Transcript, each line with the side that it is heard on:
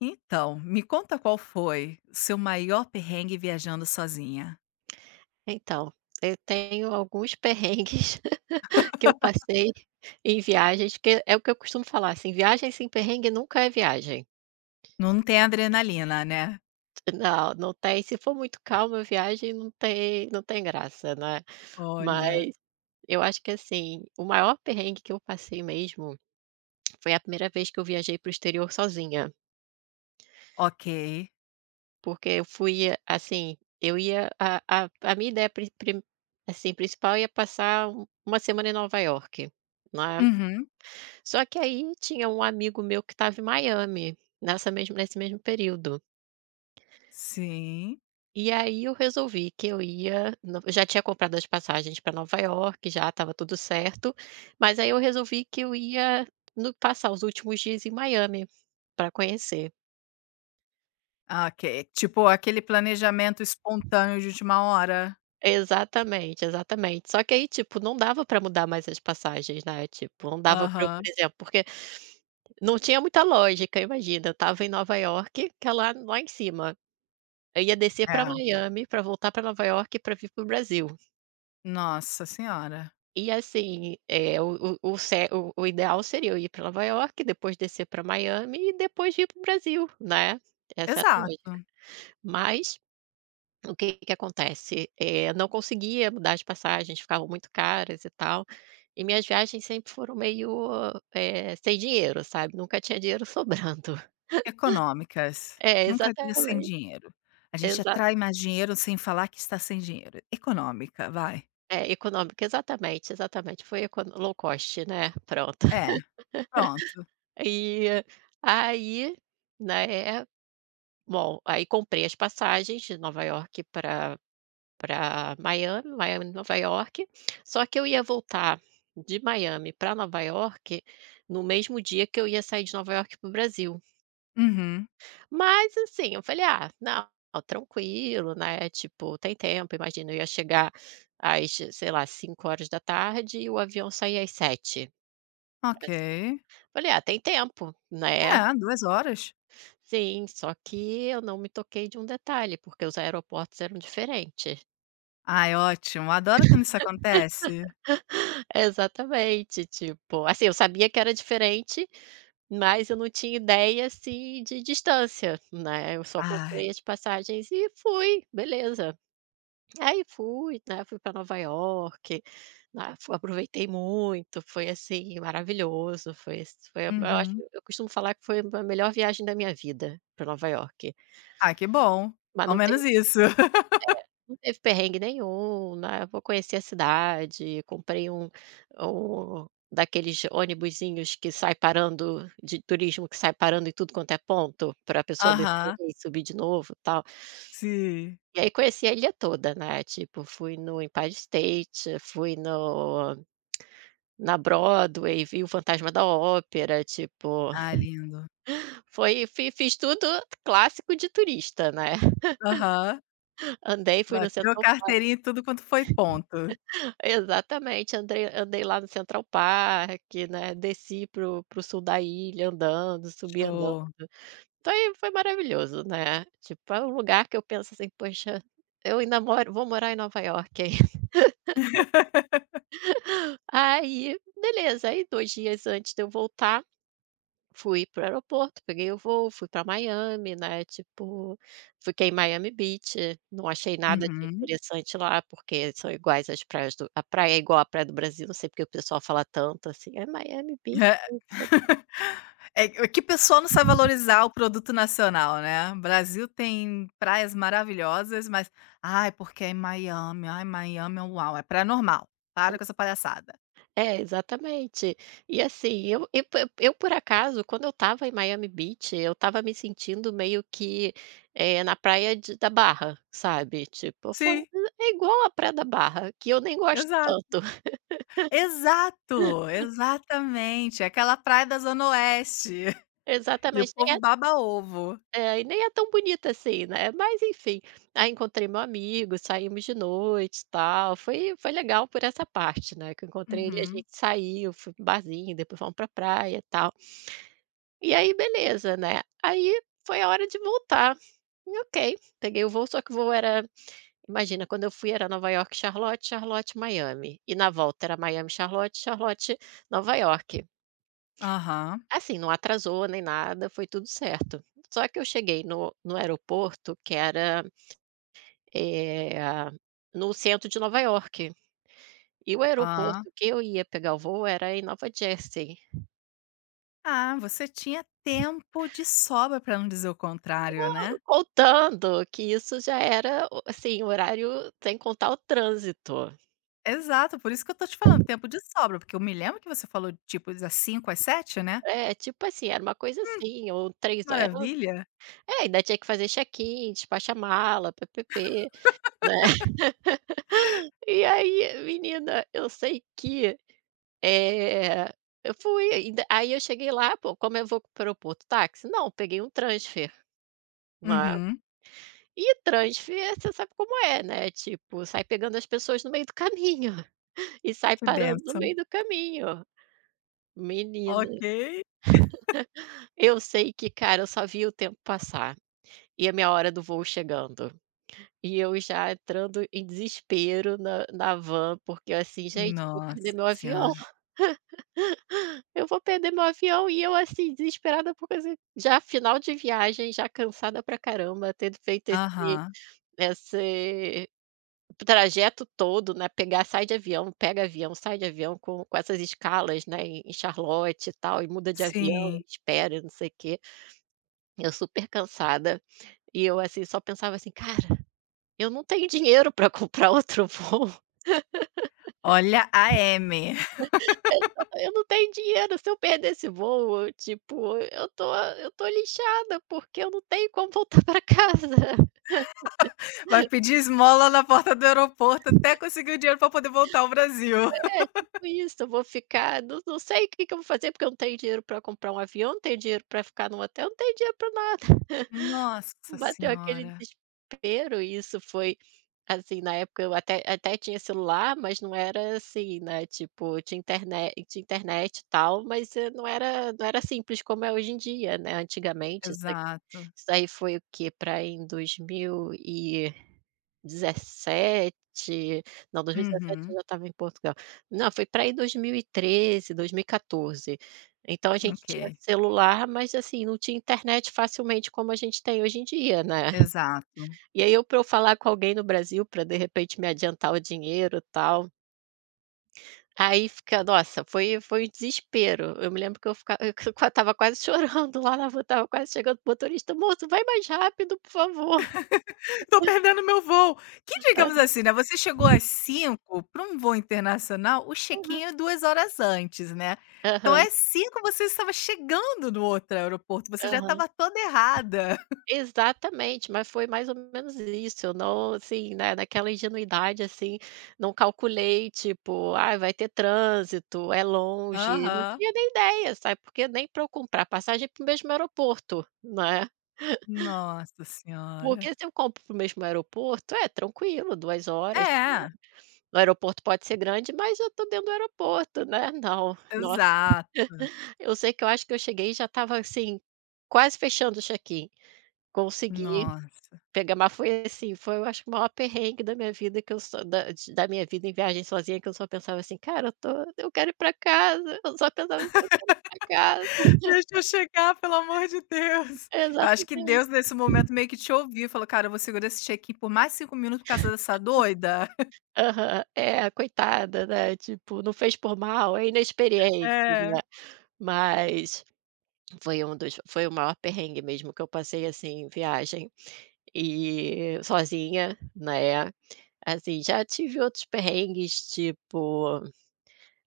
left: Então, me conta qual foi seu maior perrengue viajando sozinha.
right: Então, eu tenho alguns perrengues que eu passei em viagens, que é o que eu costumo falar, assim, viagem sem perrengue nunca é viagem.
left: Não tem adrenalina, né?
right: Não, não tem, se for muito calma a viagem não tem graça, né.
left: Olha.
right: Mas eu acho que, assim, o maior perrengue que eu passei mesmo foi a primeira vez que eu viajei para o exterior sozinha,
left: Ok.
right: porque eu fui, assim, eu ia a minha ideia pri pri assim, principal ia passar uma semana em Nova York, né.
left: Uhum.
right: Só que aí tinha um amigo meu que estava em Miami, nessa mesma nesse mesmo período.
left: Sim.
right: E aí eu resolvi que eu ia no eu já tinha comprado as passagens para Nova York já estava tudo certo, mas aí eu resolvi que eu ia no passar os últimos dias em Miami, para conhecer.
left: Ah, ok. Tipo aquele planejamento espontâneo de última hora.
right: Exatamente, exatamente. Só que aí, tipo, não dava para mudar mais as passagens, né, tipo, não dava para eu, por
left: Aham.
right: exemplo porque não tinha muita lógica, imagina, eu estava em Nova York que é lá em cima. Eu ia descer para
left: É.
right: Miami, para voltar para Nova York para vir para o Brasil.
left: Nossa senhora.
right: E assim, o ce o ideal seria eu ir para Nova York depois descer para Miami e depois ir para o Brasil, né, essa era a
left: Exato.
right: lógica. Mas, o que que acontece, não conseguia mudar as passagens, ficavam muito caras e tal, e minhas viagens sempre foram meio, sem dinheiro, sabe, nunca tinha dinheiro sobrando.
left: Econômicas.
right: É,
left: Nunca diga sem
right: exatamente,
left: dinheiro. A gente
right: exa
left: atrai mais dinheiro sem falar que está sem dinheiro. Econômica, vai.
right: é, econômica, exatamente, exatamente, foi econo low cost, né, pronto.
left: É, pronto.
right: E aí, né, bom, aí comprei as passagens de Nova York para Miami, Miami, Nova York. Só que eu ia voltar de Miami para Nova York no mesmo dia que eu ia sair de Nova York para o Brasil.
left: Uhum.
right: Mas assim, eu falei: "Ah, não, tranquilo, né, tipo, tem tempo", imagina, eu ia chegar às, sei lá, 5 horas da tarde e o avião saía às sete.
left: Ok.
right: Falei: "Ah, tem tempo, né".
left: É, 2 horas.
right: Sim, só que eu não me toquei de um detalhe, porque os aeroportos eram diferentes.
left: Ai, ótimo, adoro quando isso acontece.
right: Exatamente, tipo, assim, eu sabia que era diferente, mas eu não tinha ideia, assim, de distância, né, eu só
left: Ai,
right: comprei as passagens e fui, beleza. Aí fui, né, fui para Nova York, né, fu aproveitei muito, foi, assim, maravilhoso, foi eu acho
left: uhum.
right: eu costumo falar que foi a melhor viagem da minha vida para Nova York,
left: Ah, que bom,
right: mas
left: ao
right: não tem.
left: menos isso.
right: Não teve perrengue nenhum, né, vou conhecer a cidade, comprei um um daqueles ônibusinhos que sai parando de turismo que sai parando em tudo quanto é ponto, para a pessoa descer
left: Aham,
right: e subir de novo, e tal.
left: sim.
right: E aí conheci a ilha toda, né, tipo, fui no Empire State, fui no na Broadway, vi o Fantasma da Ópera, tipo,
left: Ah, lindo.
right: foi fi fiz tudo clássico de turista, né.
left: Aham,
right: Andei, fui no
left: bateu
right: Central
left: carteirinha e tudo quanto foi ponto.
right: Exatamente, andrei andei lá no Central Park, né, desci pro sul da ilha andando, subi andando.
left: Show.
right: Então aí foi maravilhoso, né, tipo, é um lugar que eu penso assim: "Poxa, eu ainda moro vou morar em Nova York ainda". Aí beleza, aí 2 dias antes de eu voltar fui pro aeroporto, peguei o voo, fui para Miami, né, tipo, fiquei em Miami Beach, não achei nada de
left: Uhum.
right: interessante lá, porque são iguais as praias do a praia é igual à praia do Brasil, não sei porque o pessoal fala tanto assim: "É Miami Beach".
left: É,
right: Então.
left: é que pessoa não sabe valorizar o produto nacional, né. O Brasil tem praias maravilhosas, mas: "Ai, porque é em Miami, ai, Miami, é um uau, é praia normal". Para com essa palhaçada.
right: É, exatamente. E assim, eu por acaso, quando eu estava em Miami Beach, eu estava me sentindo meio que, na praia de da Barra, sabe, tipo, eu
left: Sim,
right: falo: "É igual a praia da Barra, que eu nem gosto
left: exato.
right: tanto".
left: Exato, exatamente, aquela praia da zona oeste, e o
right: Exatamente,
left: povo
right: nem
left: baba ovo.
right: é, e nem é tão bonita assim, né, mas enfim. Aí encontrei meu amigo, saímos de noite, tal, foi legal por essa parte, né, que eu encontrei ele, a
left: Uhum.
right: gente saiu, foi para um barzinho, depois fomos pra praia, tal. E aí beleza, né, aí foi a hora de voltar, e ok, peguei o voo, só que o voo era, imagina, quando eu fui era Nova York, Charlotte, Charlotte, Miami, e na volta era Miami, Charlotte, Charlotte, Nova York.
left: Aham,
right: Assim, não atrasou nem nada, foi tudo certo. Só que eu cheguei no aeroporto que era, Eh, no centro de Nova York. E o
left: hã.
right: aeroporto que eu ia pegar o voo era em Nova Jersey.
left: Ah, você tinha tempo de sobra para não dizer o contrário, né.
right: Contando que isso já era o assim, horário sem contar o trânsito.
left: Exato, por isso que eu tô te falando, tempo de sobra, porque eu me lembro que você falou, de tipo, das 5 às 7, né.
right: É, tipo assim, era uma coisa assim, ou 3 horas,
left: Maravilha.
right: é, ainda tinha que fazer check-in, despachar mala, pê pê né. E aí, menina, eu sei que, eh, eu fui, ainda aí eu cheguei lá, pô, como eu vou para o aeroporto? Táxi? Não, peguei um transfer, né.
left: Uhum.
right: E transfer, você sabe como é, né, tipo, sai pegando as pessoas no meio do caminho, e sai
left: Que
right: parando no
left: bênção.
right: meio do caminho. Menina,
left: Ok.
right: eu sei que, cara, eu só vi o tempo passar, e a minha hora do voo chegando. E eu já entrando em desespero na van, porque eu assim: "Gente, eu vou perder
left: Nossa
right: meu avião,
left: senhora.
right: eu vou perder meu avião", e eu assim, desesperada, porque assim, já final de viagem, já cansada pra caramba, tendo feito
left: Aham.
right: esse trajeto todo, né, pegar sai de avião, pega avião, sai de avião com essas escalas, né, em Charlotte e tal, e muda de avião,
left: Sim.
right: espera não sei o quê. Eu super cansada, e eu, assim, só pensava assim: "Cara, eu não tenho dinheiro para comprar outro voo,
left: Olha a M.
right: eu não tenho dinheiro, se eu perder esse voo, tipo, eu tô lixada, porque eu não tenho como voltar para casa".
left: Vai pedir esmola na porta do aeroporto até conseguir o dinheiro para poder voltar ao Brasil.
right: É, tipo isso, eu vou ficar, não sei o que que eu vou fazer, porque eu não tenho dinheiro para comprar um avião, não tenho dinheiro para ficar num hotel, não tenho dinheiro para nada.
left: Nossa
right: Bateu aquele
left: senhora,
right: desespero e isso foi, assim, na época eu até tinha celular, mas não era assim, né, tipo, tinha internet e tal, mas, não era simples como é hoje em dia, né, antigamente
left: exato.
right: isso aí foi o que para em 2017, não, 2017 eu
left: Uhum,
right: já estava em Portugal. Não, foi para em 2013, dois mil e 2014. Então a gente tinha
left: ok,
right: celular, mas assim, não tinha internet facilmente como a gente tem hoje em dia, né.
left: exato.
right: E aí eu para eu falar com alguém no Brasil para de repente me adiantar o dinheiro, tal, aí fica, nossa, foi um desespero. Eu me lembro que eu estava quase chorando lá na rua, estava quase chegando, o motorista: "Moço, vai mais rápido, por favor".
left: "Tô perdendo meu voo", que digamos assim, né, você chegou às 5 para um voo internacional, o check-in é 2 horas antes, né. Então
right: Aham,
left: às 5 você estava chegando no outro aeroporto, você já
right: aham.
left: estava toda errada.
right: Exatamente, mas foi mais ou menos isso, eu não, assim, né, naquela ingenuidade, assim, não calculei, tipo: "Ah, vai ter trânsito, é longe", não
left: Aham,
right: tinha nem ideia, sabe, porque nem para eu comprar passagem para o mesmo aeroporto, né.
left: nossa
right: Porque
left: senhora.
right: se eu compro para o mesmo aeroporto, é tranquilo, 2 horas.
left: É,
right: O aeroporto pode ser grande, mas eu tô dentro do aeroporto, né. Não, nossa,
left: exato,
right: eu sei que eu acho que eu cheguei e já estava, assim, quase fechando o check-in. Consegui
left: nossa.
right: pegar, mas foi assim, foi, eu acho, o maior perrengue da minha vida, que eu só, da minha vida em viagem sozinha, que eu só pensava assim: "Cara, eu quero ir pra casa", eu só pensava assim: "Eu quero ir pra casa".
left: Deixa eu chegar, pelo amor de Deus. Eu acho que
right: Exatamente.
left: Deus, nesse momento, meio que te ouviu e falou: "Cara, eu vou segurar esse check-in por mais 5 minutos por causa dessa doida".
right: Aham. É, coitada, né, tipo, não fez por mal, é inexperiente,
left: É.
right: né. Mas foi um dos foi o maior perrengue mesmo que eu passei, assim, em viagem, e sozinha, né, assim, já tive outros perrengues, tipo,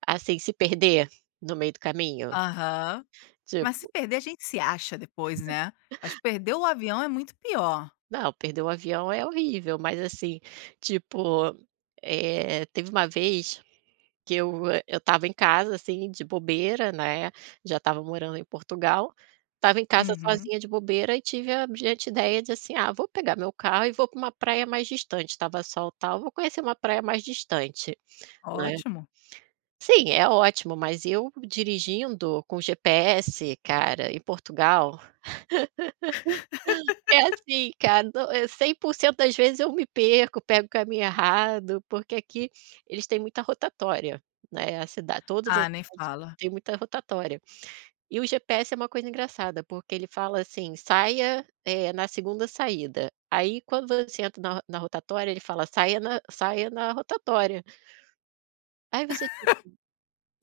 right: assim, se perder no meio do caminho,
left: Aham. Mas se
right: tipo.
left: perder, a gente se acha depois, né. Acho que perder o avião é muito pior.
right: Não, perder o avião é horrível, mas assim, tipo, teve uma vez que eu estava em casa, assim, de bobeira, né, já estava morando em Portugal, estava em casa
left: Uhum.
right: sozinha de bobeira e tive a brilhante ideia de, assim: "Ah, vou pegar meu carro e vou para uma praia mais distante", estava sol, tal, "vou conhecer uma praia mais distante", né.
left: Ótimo.
right: Sim, é ótimo, mas eu dirigindo com GPS, cara, em Portugal é assim, cara, não é, 100% das vezes eu me perco, pego o caminho errado, porque aqui eles têm muita rotatória, né, a cida todas as
left: Ah, nem
right: cidades
left: fala.
right: têm muita rotatória. E o GPS é uma coisa engraçada, porque ele fala assim: "Saia, na segunda saída". Aí quando você entra na rotatória, ele fala: "Saia, na rotatória". Aí você, tipo: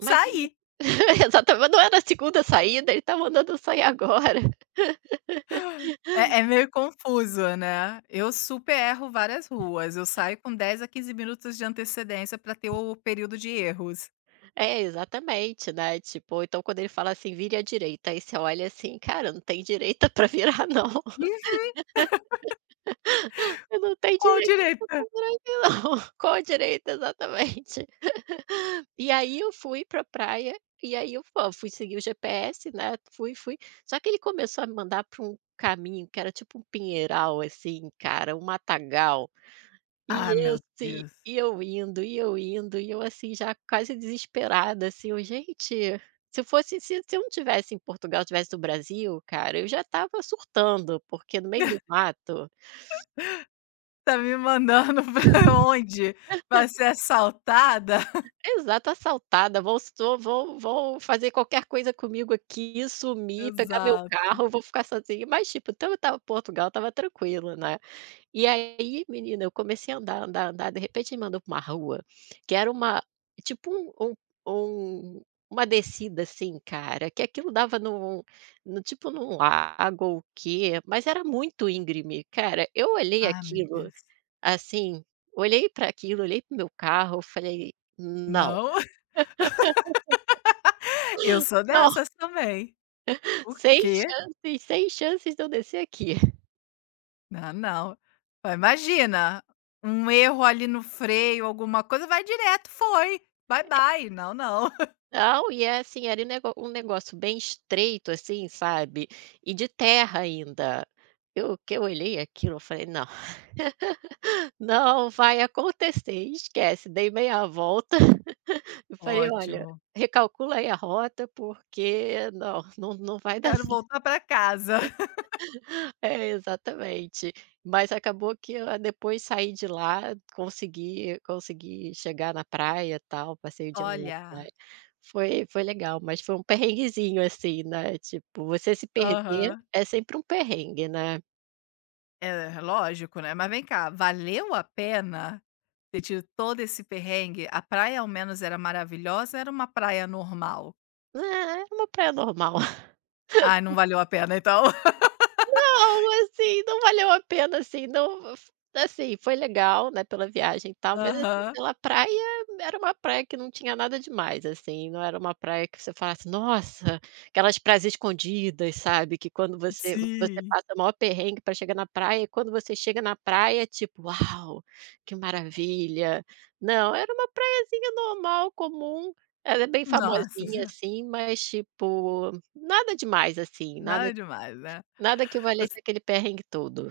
right: "Mas..." exatamente, não era na 2ª saída, ele tá mandando eu sair agora.
left: É meio confuso, né. Eu super erro várias ruas. Eu saio com 10 a 15 minutos de antecedência para ter o período de erros.
right: É, exatamente, né, tipo, então quando ele fala assim: "Vire à direita". Aí você olha assim: "Cara, não tem direita pra virar não,
left: Hum,
right: eu não tenho
left: qual
right: direita pra
left: direita?
right: virar aqui não, qual direita?" Exatamente. E aí eu fui pra praia, e aí eu fo fui seguir o GPS, né, fui, só que ele começou a me mandar pra um caminho que era tipo um pinheiral, assim, cara, um matagal. E
left: Ah,
right: eu
left: meu
right: assim,
left: Deus.
right: e eu indo, e eu indo, e eu assim já quase desesperada, assim, eu: "Gente, se eu não tivesse em Portugal, tivesse no Brasil, cara, eu já estava surtando, porque no meio do mato."
left: Tá me mandando pra onde? Pra ser assaltada?
right: Exato, assaltada, vão so vão vão fazer qualquer coisa comigo aqui, sumir, pegar meu
left: Exato.
right: carro, eu vou ficar sozinha. Mas, tipo, então eu estava Portugal, estava tranquila, né. E aí, menina, eu comecei a andar, andar, andar, de repente me mandou para uma rua, que era uma, tipo, um uma descida, assim, cara, que aquilo dava num no tipo num lago ou o quê, mas era muito íngreme. Cara, eu olhei
left: Ah, meu
right: aquilo,
left: Deus.
right: assim, olhei para aquilo, olhei para meu carro, falei: "Não,
left: Não, eu sou
right: não,
left: dessas também. "O
right: sem
left: quê?
right: chances, sem chances de eu descer aqui."
left: Não, não". Ó, imagina, um erro ali no freio, alguma coisa, vai direto: "Foi, bye bye". Não, não.
right: Não, e é assim, era um nego um negócio bem estreito, assim, sabe, e de terra ainda. Eu olhei aquilo, eu falei: "Não, não vai acontecer, esquece." Dei meia volta e falei: "Olha,
left: Ótimo.
right: recalcula aí a rota, porque não, não não vai dar
left: Quero
right: certo."
left: voltar pra casa.
right: É, exatamente. Mas acabou que eu, depois, saí de lá, consegui chegar na praia, e tal, passei o dia na
left: Olha.
right: praia. Foi legal, mas foi um perrenguezinho, assim, né, tipo, você se perder
left: Aham.
right: é sempre um perrengue, né.
left: É, é lógico, né. Mas vem cá, valeu a pena ter tido todo esse perrengue? A praia ao menos era maravilhosa era uma praia normal?
right: É, é uma praia normal.
left: Ai, não valeu a pena então.
right: Não, assim, não valeu a pena, assim, não f assim, foi legal, né, pela viagem e tal, mas, assim,
left: Aham,
right: pela praia, era uma praia que não tinha nada demais, assim, não era uma praia que você falasse: "Nossa", aquelas praias escondidas, sabe, que quando você
left: sim.
right: passa o maior perrengue pra chegar na praia, e quando você chega na praia, tipo: "Uau, que maravilha." Não, era uma praiazinha normal, comum, ela é bem
left: Nossa
right: famosinha,
left: senhora,
right: assim, mas, tipo, nada demais, assim, nada.
left: nada demais, né.
right: Nada que valesse
left: Você
right: aquele perrengue todo.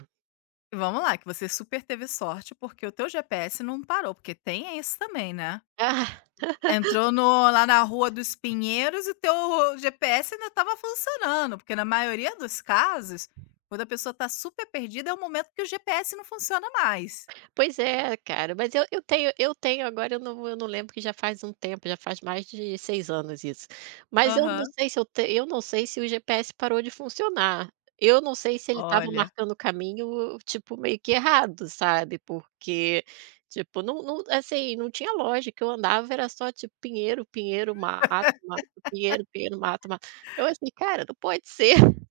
left: vamos lá, que você super teve sorte, porque o teu GPS não parou, porque tem isso também, né.
right: Ah,
left: Entrou no lá na Rua dos Pinheiros e teu GPS ainda estava funcionando, porque na maioria dos casos, quando a pessoa está super perdida, é o momento que o GPS não funciona mais.
right: pois é, cara, mas eu tenho agora eu não lembro, que já faz um tempo, já faz mais de 6 anos isso. Mas eu não
left: Aham.
right: sei se eu te eu não sei se o GPS parou de funcionar. Eu não sei se ele estava
left: Olha.
right: marcando o caminho, tipo, meio que errado, sabe, porque, tipo, não assim, não tinha lógica, eu andava era só, tipo, pinheiro, pinheiro, mato, mato, pinheiro, pinheiro, mato, mato. Eu achei: "Cara, não pode ser,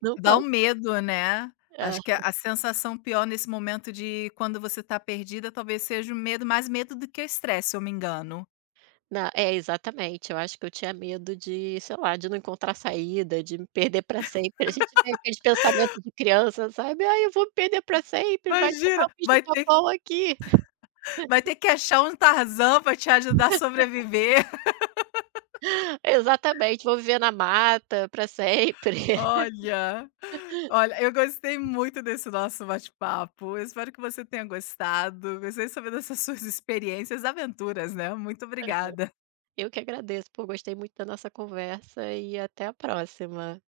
right: não
left: Dá um
right: pode."
left: medo, né.
right: É.
left: Acho que a sensação pior nesse momento de quando você está perdida, talvez seja o medo, mais medo do que o estresse, se eu me engano.
right: Na É, exatamente. Eu acho que eu tinha medo de, sei lá, de não encontrar saída, de me perder para sempre. A gente tem aqueles pensamentos de criança, sabe: "Ah, eu vou me perder para sempre, vai chegar
left: Imagina.
right: o bicho-papão aqui."
left: Vai ter que achar um Tarzan para te ajudar a sobreviver.
right: Exatamente, vou viver na mata para sempre.
left: Olha, olha, eu gostei muito desse nosso bate-papo. Eu espero que você tenha gostado. Gostei de saber dessas suas experiências, aventuras, né. Muito obrigada.
right: Eu que agradeço, pô, gostei muito da nossa conversa e até a próxima.